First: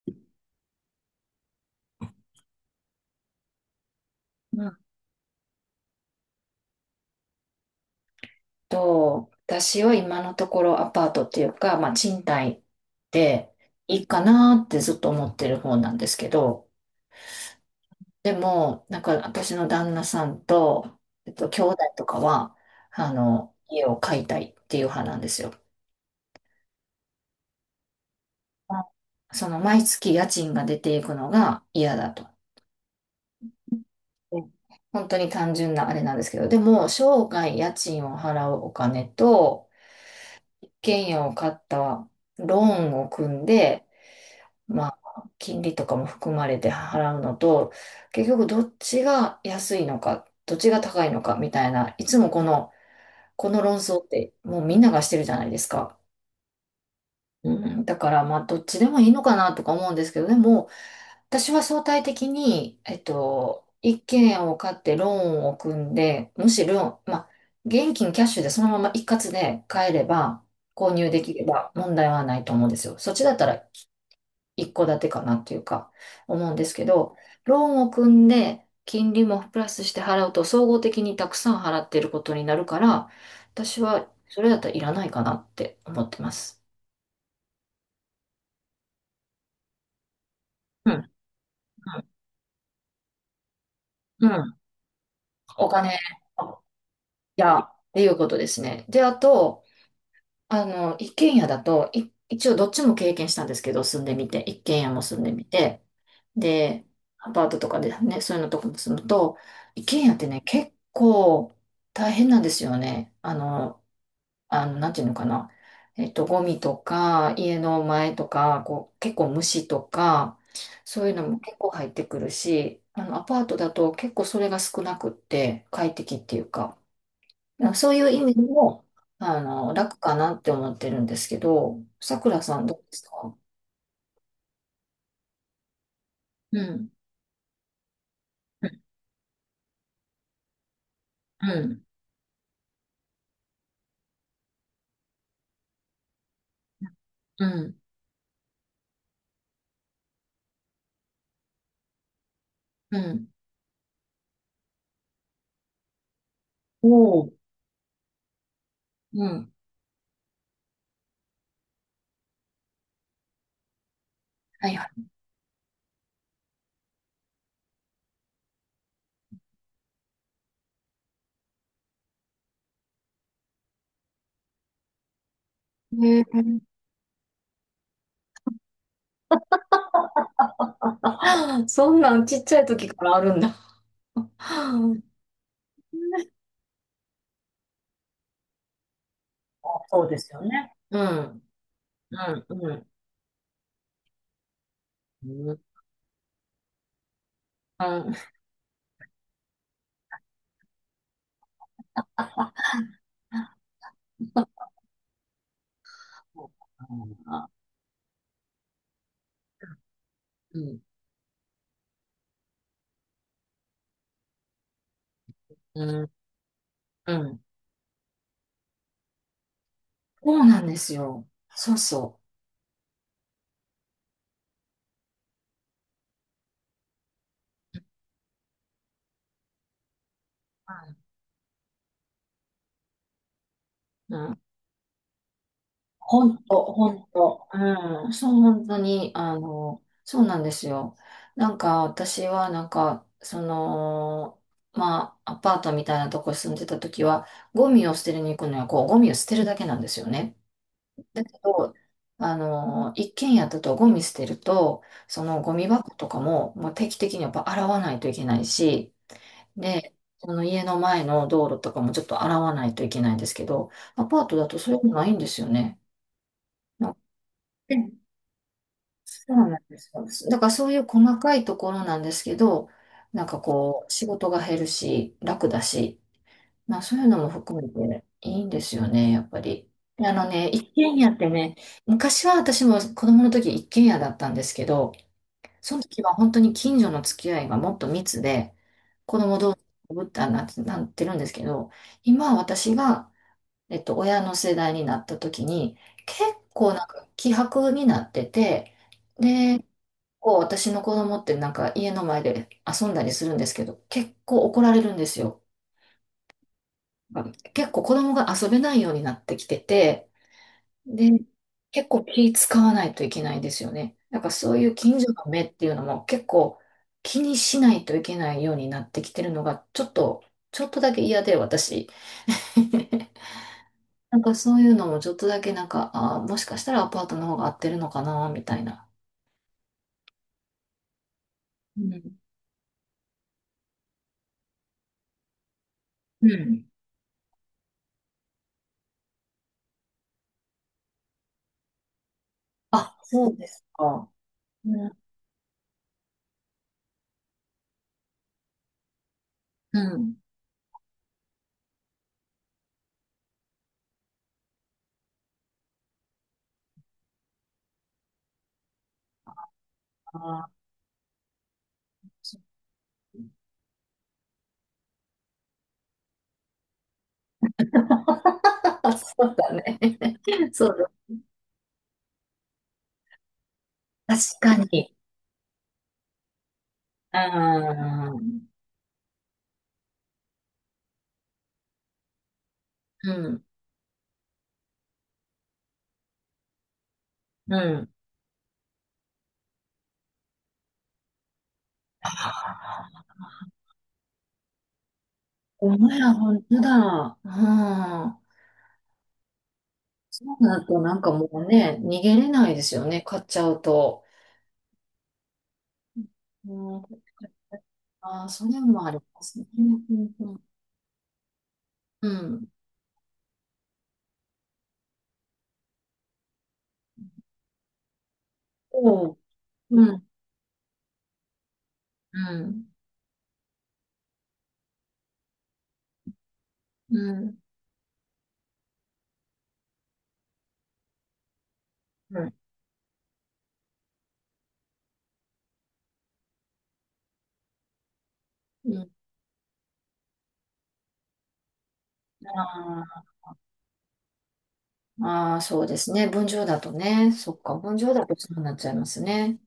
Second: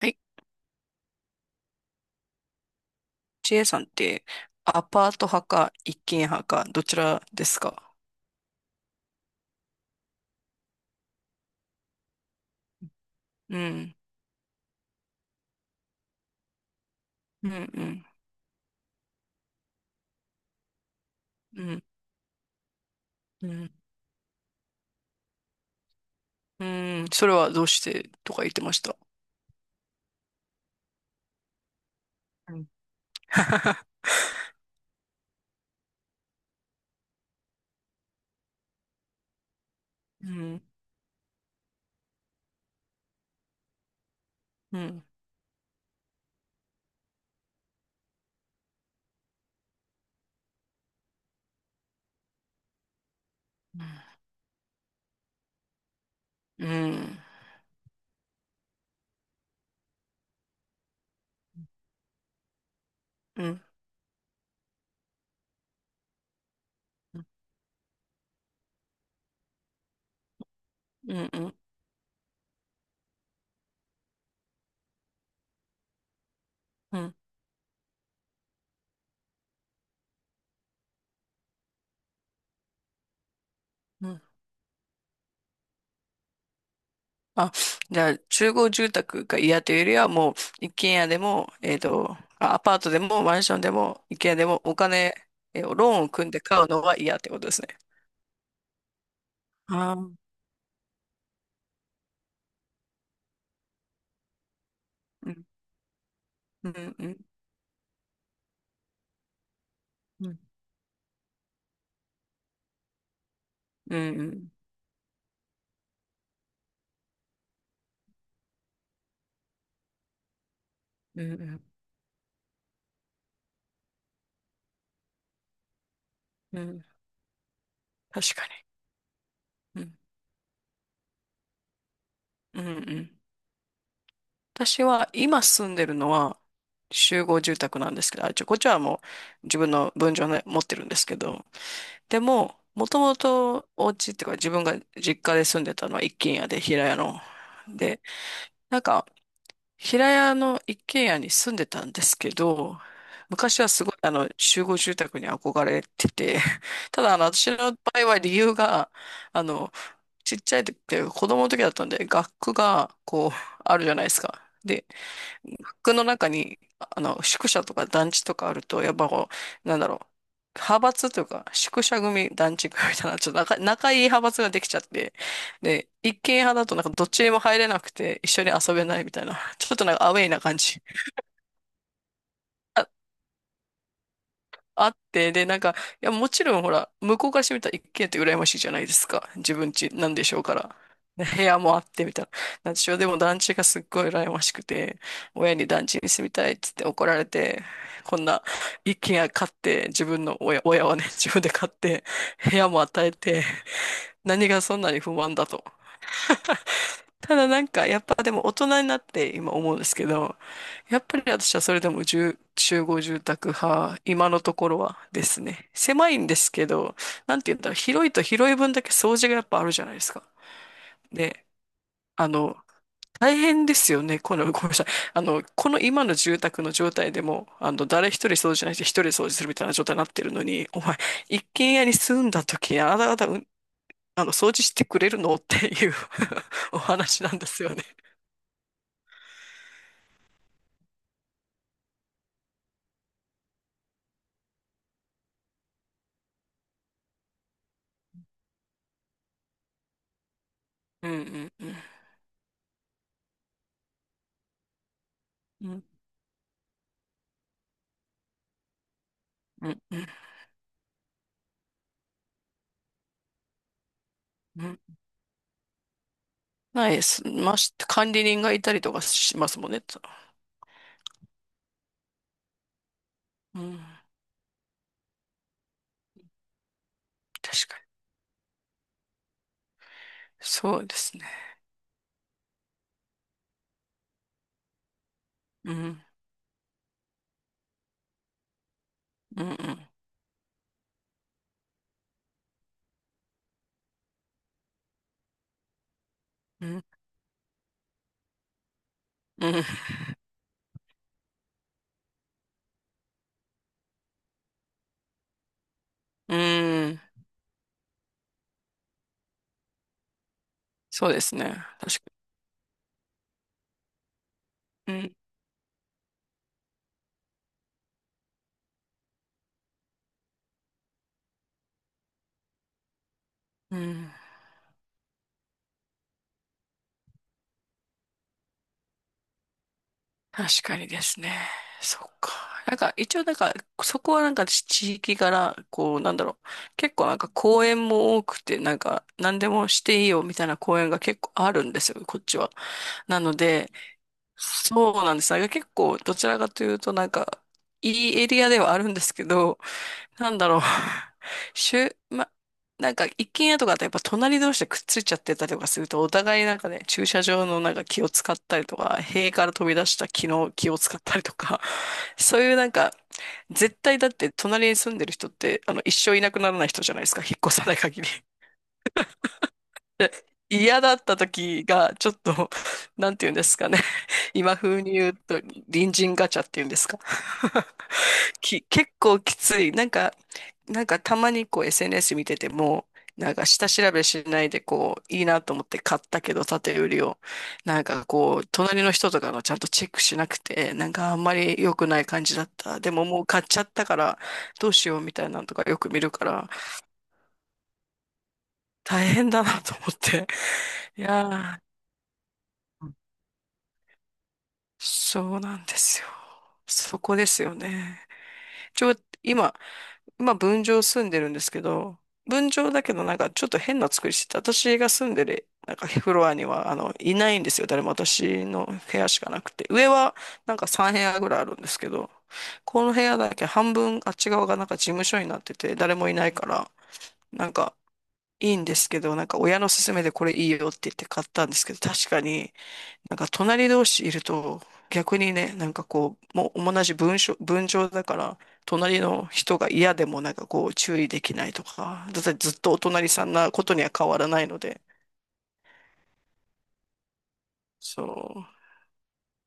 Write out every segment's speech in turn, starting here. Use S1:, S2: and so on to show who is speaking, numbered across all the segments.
S1: はい、ジェイさんって
S2: うん
S1: アパート派か一軒派かどちらですか？
S2: 私は今のところアパートっていうか、まあ、賃貸で
S1: うん、
S2: いいかなってずっと思ってる方なんですけど、
S1: うん、うん、
S2: でも、なんか私の旦那さんと、兄
S1: う
S2: 弟
S1: ん、
S2: とかは、
S1: うん、
S2: 家を買いたいっていう派なんですよ。
S1: うん、それはどうしてとか言ってまし
S2: あ
S1: た。
S2: その毎月家賃が出ていくのが嫌だと。
S1: うん、
S2: うん。本当に単純なあれなんですけど、でも、生涯家賃を払うお金と、
S1: うん、
S2: 一軒家を買ったローンを組んで、
S1: う
S2: ま
S1: ん、
S2: あ、金利とかも含まれて払うのと、結局どっちが安いのか、どっちが高いのかみたいな、いつもこの、この論
S1: うん、
S2: 争ってもうみんながしてるじゃないですか。
S1: うん、
S2: うん、だからまあどっちでもいいのかなとか思うんですけど、でも私は相対的に、
S1: うん、
S2: 一軒家を買ってローンを組んで、むしろ、まあ、現金キャッシュでそのまま一括で買えれば、購入
S1: う
S2: できれ
S1: ん、
S2: ば問題はないと思うんですよ。そっちだったら一戸建てかなっていうか、思うんですけ
S1: うん、
S2: ど、ローンを組んで、金利もプラスして払うと、総合的にたくさん払っていることになるから、私
S1: う
S2: は
S1: ん。
S2: それだったらいらないかなって思ってます。
S1: あ、じゃあ、集合住宅が嫌というよりは、もう一
S2: う
S1: 軒家
S2: ん、
S1: でも、あアパートでもマンションでも一
S2: う
S1: 軒家で
S2: ん。
S1: もお金、
S2: お金、
S1: ロー
S2: い
S1: ンを組んで買うのは嫌ってことで
S2: や、
S1: すね。
S2: っていうことですね。で、あと、
S1: ああ、うん、
S2: 一軒家だと、一応どっちも経験したんですけど、住んでみて、一軒家も住ん
S1: う
S2: でみ
S1: ん、
S2: て、
S1: う
S2: で、
S1: ん、
S2: アパートとかでね、そういうのとかも住むと、一軒家って
S1: うん、
S2: ね、結構大変なんですよね。
S1: うん。
S2: なんていうのかな。ゴミとか、家の前とか、こう、結構虫とか、そういう
S1: う
S2: のも結
S1: ん
S2: 構入ってくるし、アパートだと結構それが少なくって、快適っていう
S1: うんう
S2: か、
S1: ん。
S2: そういう意味
S1: 確
S2: で
S1: か
S2: も、
S1: に。う
S2: 楽
S1: ん。
S2: かなって思ってるんですけど、さくらさ
S1: う
S2: ん
S1: んう
S2: どうです
S1: ん。
S2: か？
S1: 私は今住んでるのは
S2: うん。
S1: 集合住宅なんですけど、あ、ちょ、こっ
S2: う
S1: ちは
S2: ん。
S1: もう自分の分譲の持ってるんですけど、
S2: うん。
S1: でも、もともとお家っていうか自分が実家で住んでたのは一軒家で平屋の。
S2: うん。
S1: で、なんか平屋の一軒家に住んでたんですけど、
S2: うん。
S1: 昔はすごいあの集合住宅に憧れてて、
S2: お
S1: ただあの
S2: お、
S1: 私の場合は理由が、
S2: う
S1: あ
S2: ん。
S1: の、ちっちゃい時って子供の時だったんで、学区がこう、あるじゃないですか。
S2: はい
S1: で、
S2: は
S1: 学区の中に、あの、宿舎とか団地とかあると、やっぱこう、なんだろう、派閥というか、宿舎組、団地組みたいな、ちょっと仲いい派閥ができちゃって、で、
S2: い。
S1: 一
S2: へえ。
S1: 軒派だとなんかどっちにも入れなくて、一緒に遊べないみたいな、ちょっとなんかアウェイな感じ。
S2: そんなんちっちゃい時からあるんだ。
S1: あっ て、で、なんか、いや、もちろんほら、向こうからしてみたら一軒家って羨ましいじゃないですか。自分家
S2: そう
S1: なん
S2: で
S1: で
S2: す
S1: し
S2: よ
S1: ょうか
S2: ね。
S1: ら。
S2: う
S1: で
S2: ん。
S1: 部屋もあってみ
S2: う
S1: たいな。
S2: ん。
S1: な
S2: う
S1: んで
S2: ん。
S1: しょう。でも団地がすっごい羨ましくて、親に団地に住みたいっつって怒られて、
S2: うん。うん。
S1: こんな一軒家買って、自分の親はね、自分で買って、部屋も与えて、何がそんなに不満だと。
S2: そうか
S1: ただ
S2: な。
S1: なんか、やっぱでも大人になって今思うんですけど、
S2: うん。
S1: やっぱり私はそれでも住集合住宅派、今のところはですね。
S2: う
S1: 狭
S2: ん。
S1: いんですけど、
S2: う
S1: なん
S2: ん。
S1: て言ったら広いと広い分だけ掃除がやっぱあるじゃないですか。
S2: そうなんですよ。
S1: で、
S2: そうそ
S1: あの、大変ですよね。この、ごめんなさい。あの、この今の住宅の状態でも、あの、誰一人掃除しないし、一人掃除するみたいな状態になってるのに、お前、一軒家に住んだ時にあなた方、うん、
S2: う。うん。
S1: あ
S2: う
S1: の、
S2: ん。
S1: 掃除してくれるのっていう
S2: ほんと、
S1: お
S2: ほん
S1: 話なんで
S2: と。
S1: すよね。
S2: うん。そう、本当に、あの、そうなんですよ。なんか、私は、なんか、その、まあ、アパートみたいなとこに住んでた時は、ゴミを捨てるに行くのは、こう、ゴミを捨てるだけなんですよね。
S1: うんう
S2: だけ
S1: んう
S2: ど、
S1: ん。
S2: あの、一軒家だとゴミ捨てると、そのゴミ
S1: うん、
S2: 箱とかも、もう定期的にやっぱ洗わないといけないし、
S1: うん、
S2: で、
S1: うん。
S2: その家の前の道路とかもちょっと洗わないといけないんですけど、アパートだと
S1: う
S2: そうい
S1: ん、
S2: うのないんですよね。な
S1: ない
S2: んか、
S1: です。まし、
S2: うん、
S1: 管理人がいたりとか
S2: そう
S1: しま
S2: な
S1: す
S2: ん
S1: もん
S2: で
S1: ね。
S2: すよ。だからそういう細かいところなんですけど、なんか
S1: うん、
S2: こう、仕事が減るし、楽だし、まあそういうのも含め
S1: 確かに。
S2: ていいんですよね、やっぱり。あのね、一
S1: そうで
S2: 軒家
S1: す
S2: っ
S1: ね。
S2: てね、昔は私も子供の時一軒家だったんですけど、
S1: う
S2: その
S1: ん、
S2: 時は本当に近所の付き合いがもっと密で、
S1: うん、うん、
S2: ぶったな、なんてるんですけど、今私が、親の世代になった時に、結
S1: う
S2: 構な
S1: ん、
S2: んか希薄になってて、
S1: う
S2: こう私の子供ってなんか家の前で遊んだりするんですけど、結構怒られるんですよ。
S1: ん、うん、
S2: 結構子供が遊べないようになってきてて、
S1: そ
S2: で、
S1: うですね。
S2: 結
S1: 確
S2: 構気使わないといけないんですよね。なんかそういう
S1: か
S2: 近所
S1: に。
S2: の目っていうのも結構気にしないといけないようになってきてるのがちょっと、ちょっとだけ嫌で私。
S1: うん、うん、
S2: なんかそういうのもちょっとだけなんか、あー、もしかしたらアパートの方が合ってるのかなみたいな。
S1: 確かにですね。
S2: う
S1: そっ
S2: ん。
S1: か。なんか、一応なんか、そこはなんか地域柄、こう、なんだ
S2: う
S1: ろう。
S2: ん。
S1: 結構なんか公園も多くて、なんか、何でもしていいよみたいな公園が結構あるんですよ、こっちは。
S2: あ、
S1: な
S2: そ
S1: の
S2: うです
S1: で、
S2: か。うん。
S1: そうなんです。なんか結構、どちらかというと、なんか、いいエリアではあるんですけど、
S2: うん。
S1: なんだろう。しゅ、ま、なんか、一軒家とかってやっぱ隣同士でくっついちゃってたりとかすると、お互いなんかね、駐車場のなんか気を使ったりとか、塀から飛び出した
S2: あ
S1: 木の
S2: ー、
S1: 気を使ったりとか、
S2: そ
S1: そ
S2: う。
S1: ういうなんか、絶対だって隣に住んでる人って、あの、一生いなくならない人じゃないですか、引っ越さない限り。
S2: そうだね。そ
S1: 嫌
S2: う
S1: だった時が、ちょっと、なんて言うんですかね。
S2: だ。確か
S1: 今風に
S2: に。
S1: 言うと、隣人ガチャって言うんですか。
S2: あ ー、
S1: き、結構きつい。なんか、なんかたまにこう SNS 見てても、
S2: う
S1: なん
S2: ん。
S1: か下調べしないでこう、いいなと思って買ったけど、縦売りを。
S2: う
S1: なん
S2: ん。
S1: かこう、隣の人とかがちゃんとチェックしなくて、なんかあんまり良くない感じだった。でももう買っちゃったから、どうしようみたいなのとか
S2: お
S1: よく
S2: 前
S1: 見る
S2: ら
S1: か
S2: 本
S1: ら、
S2: 当だ。うん。
S1: 大変だなと思っ
S2: そ
S1: て。
S2: うなるとな ん
S1: い
S2: かもう
S1: やー。
S2: ね、逃げれないですよね、買っちゃうと。
S1: そうなんですよ。
S2: うん、
S1: そこですよね。
S2: あー、それも
S1: ち
S2: あ
S1: ょ、
S2: りますね。
S1: 今、
S2: うん。うん。
S1: 分譲住んでるんですけど、
S2: うん、
S1: 分譲だけどなんかちょっと変な作りしてて、私が住んでる、なんかフロアには、あの、いないんですよ。誰も私の部屋
S2: おう。
S1: しかなくて。上
S2: うん。
S1: はなんか3部屋ぐらいあるんですけど、
S2: うん。
S1: この部屋だけ半分あっち側がなんか事務所になってて、誰もいないから、
S2: うん。
S1: なんかいいんですけど、なんか親の勧めでこれいいよって言って買ったんですけど、確
S2: う
S1: か
S2: ん。
S1: になんか隣同士いると逆にね、なんかこう、もう同じ文章だから、
S2: うん、
S1: 隣の人が嫌でもなんかこう注意できないとか、だっ
S2: あ
S1: てずっとお
S2: ー、
S1: 隣さんなことには変わらないので、
S2: あー、そうですね。分譲だとね。そっか。分譲
S1: そ
S2: だとそう
S1: う、
S2: なっちゃいますね。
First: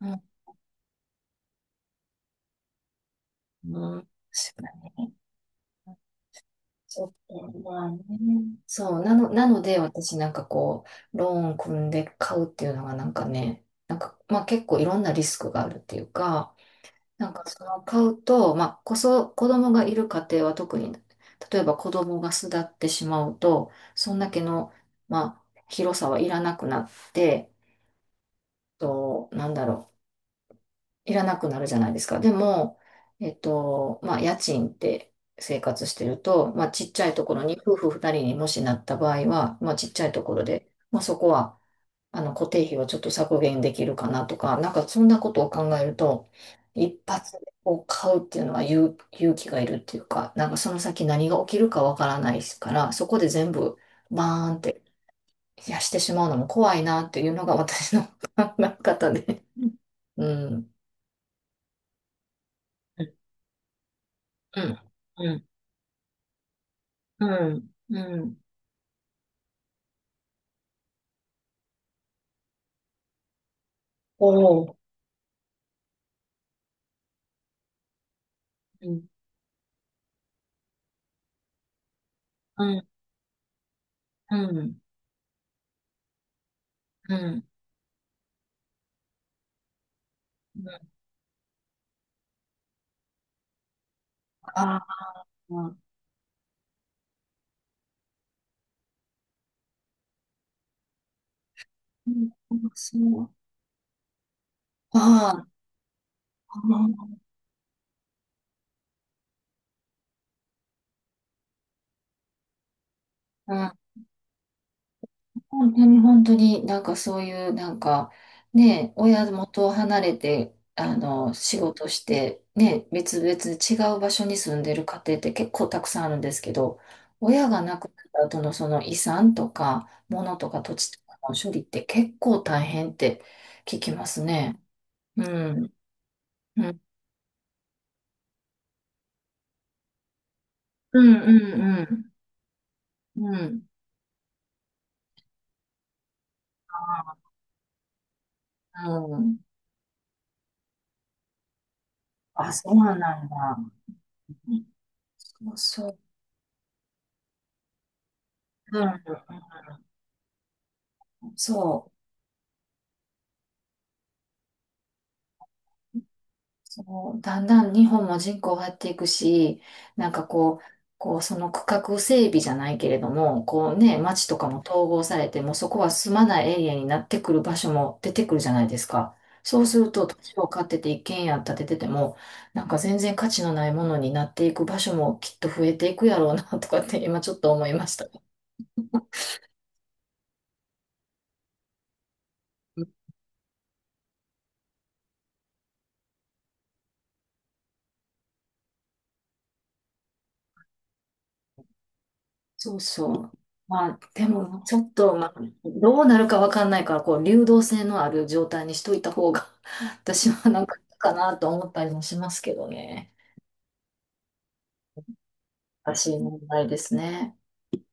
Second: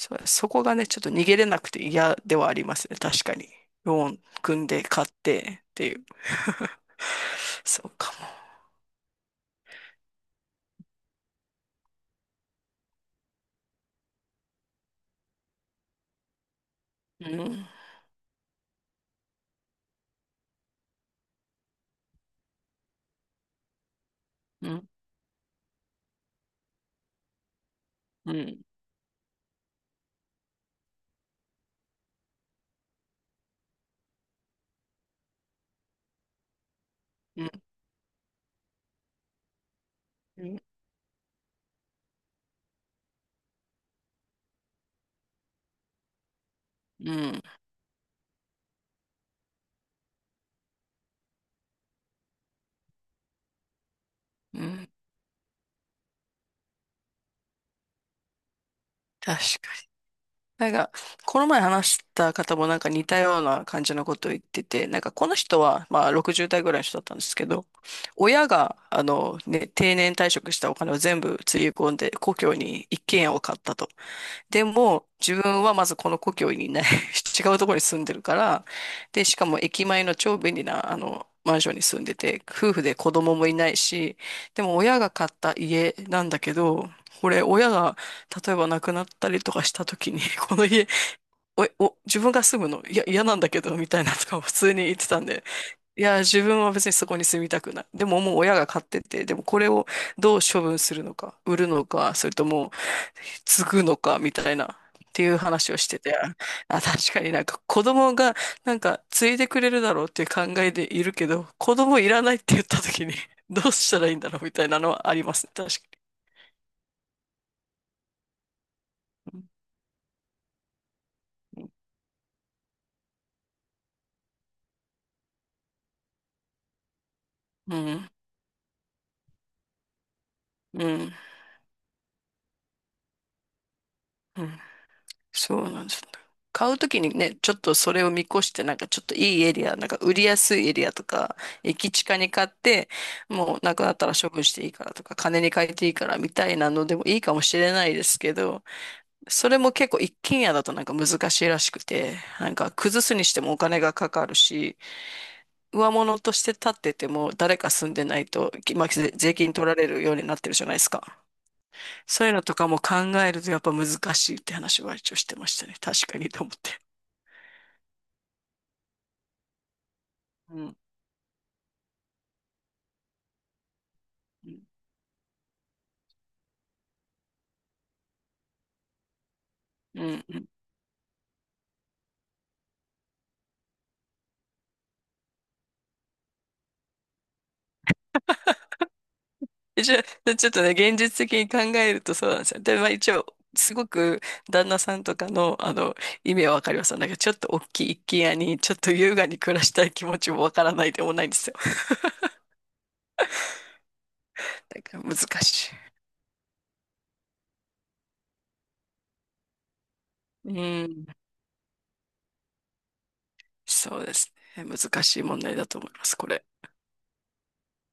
S2: うん。
S1: そこがね、ちょっと逃げれなくて嫌ではありますね、確かに。
S2: うん。確
S1: ローン組んで
S2: か
S1: 買っ
S2: に。
S1: てっていう。
S2: そう、
S1: そ
S2: まあ
S1: う
S2: ね。
S1: かも。
S2: そう、なので私なんかこう、ローン組んで買うっていうのがなんかね、なんか、まあ結構いろんなリスクがあるっていうか、
S1: う
S2: なんかそ
S1: ん、
S2: の買うと、まあ子供がいる家庭は特に、例えば子供が巣立ってしまうと、そんだけ
S1: う
S2: の、
S1: ん、
S2: まあ広さはいらなくなって、
S1: うん、
S2: と、なんだろう。いらなくなるじゃないですか。でも、まあ、家賃って生活してると、まあ、ちっちゃいところ
S1: うん、
S2: に、夫婦二人にもしなった場合は、まあ、ちっちゃいところ
S1: うん、
S2: で、まあ、そこは、固定費をちょっと削減できるかなとか、なんかそんなことを考えると、一
S1: う
S2: 発
S1: ん、
S2: でこう買うっていうのは勇気がいるっていうか、なんかその先何が起きるかわからないから、そこで全部バーンっ
S1: う
S2: て
S1: ん、
S2: いやしてしまうのも怖いなっていうのが私の 考え方で。
S1: 確、
S2: う
S1: な
S2: ん。
S1: んか、この前話した方もなんか
S2: う
S1: 似たような感じのことを言ってて、
S2: ん。
S1: なんか
S2: う
S1: この
S2: ん。
S1: 人は、まあ60代ぐらいの人だったんで
S2: う
S1: すけど、
S2: ん、うん。
S1: 親が、あのね、定年退職したお金を全部つぎ込んで、故郷に一軒家を買ったと。
S2: お
S1: で
S2: お、
S1: も、自分はまずこの故郷にいない。 違うところに住んでるから、
S2: うん、
S1: で、しかも駅前の超便利な、あの、マンションに住んでて、
S2: う
S1: 夫婦
S2: ん、
S1: で子供もいないし、
S2: う
S1: でも
S2: ん、
S1: 親が買った家なんだけど、
S2: う
S1: これ
S2: ん。
S1: 親が例えば亡くなったりとかした時に、こ
S2: う
S1: の家、
S2: ん、
S1: お、お、自分が住むの、いや、嫌なんだけど、みたいなとかを普通
S2: あ
S1: に言ってたんで、
S2: あ、う
S1: いや、自分は別にそこに住みたくない。でももう親が買ってて、でもこれをどう処分するのか、売るのか、そ
S2: ん、
S1: れとも
S2: そう。
S1: 継ぐのか、みたいな、
S2: あ
S1: っていう
S2: あ、
S1: 話をしてて、あ、確かになんか子供がなんか継いでくれるだろうっていう考えでいるけど、子供いらないって言った時に
S2: う
S1: ど
S2: ん。
S1: うしたらいいんだろうみたいなのはありますね。確
S2: 本当に
S1: か
S2: 本当になんかそういう、なんか、ね、親
S1: に。
S2: 元を離れて、仕事して、ね、別々違う場所に住んでる家庭って結構たくさんあるんですけど、親が
S1: う
S2: 亡く
S1: ん。
S2: なった後のその遺産とか、物とか土
S1: う
S2: 地と
S1: ん。
S2: かの処理って結構大変って聞きます
S1: うん。
S2: ね。う
S1: そう
S2: ん。
S1: なんですよ。
S2: う
S1: 買う
S2: ん。
S1: ときにね、ちょっとそれを見越して、なんかちょっといいエリア、なんか売りやすいエリア
S2: う
S1: と
S2: ん。
S1: か、
S2: う
S1: 駅
S2: ん。
S1: 近に買って、
S2: うん。う
S1: も
S2: ん。
S1: うなくなったら処分していいからとか、金に換えていいからみたいなのでもいいかもしれないですけど、
S2: うん。
S1: それも結構一軒家だとなんか難しいらしくて、な
S2: あ、
S1: ん
S2: そ
S1: か
S2: うなん
S1: 崩すにしてもお
S2: だ。
S1: 金がかかるし、
S2: そうそ
S1: 上
S2: う。
S1: 物として建ってても誰か住んでないと、き
S2: うん。
S1: ま
S2: う
S1: あ、
S2: ん。
S1: 税金取られるようになってるじゃないですか。
S2: そう。
S1: そういうのとかも考えるとやっぱ難しいって話は一応してましたね。確かにと思って。
S2: そう。だんだん日本も人口減っていくし、なんかこ
S1: う
S2: う、
S1: ん。
S2: こうその区画整備じゃないけれども、こうね、町とか
S1: う
S2: も統合されて、もうそこは住まないエリアになってくる場所も出てくるじゃないですか。そうする
S1: ん。
S2: と、土
S1: う
S2: 地を
S1: ん、
S2: 買ってて一軒家建ててても、なんか全然価値のないものになっていく場所もきっと増えていくやろうなとかって今ちょっと思いました。
S1: 一応、ちょっとね、現実的に考えるとそうなんですよ。で、まあ一応、すごく旦那さんとかの、あの、意味はわかります。だけど、ちょっと大きい一軒家に、ちょっと優雅に暮らしたい気持ちもわからないでもないんですよ。
S2: そうそう。まあ、でも、ちょ
S1: だ
S2: っ
S1: から
S2: と、
S1: 難
S2: まあ、
S1: し
S2: どうなるかわかんないから、こう、流動性のある状態にしといた方が、私は
S1: い。う
S2: なんかいいか
S1: ん。
S2: なと思ったりもしますけどね。
S1: そうですね。難しい問題だと思い
S2: 難
S1: ま
S2: し
S1: す、
S2: い
S1: こ
S2: 問
S1: れ。
S2: 題ですね。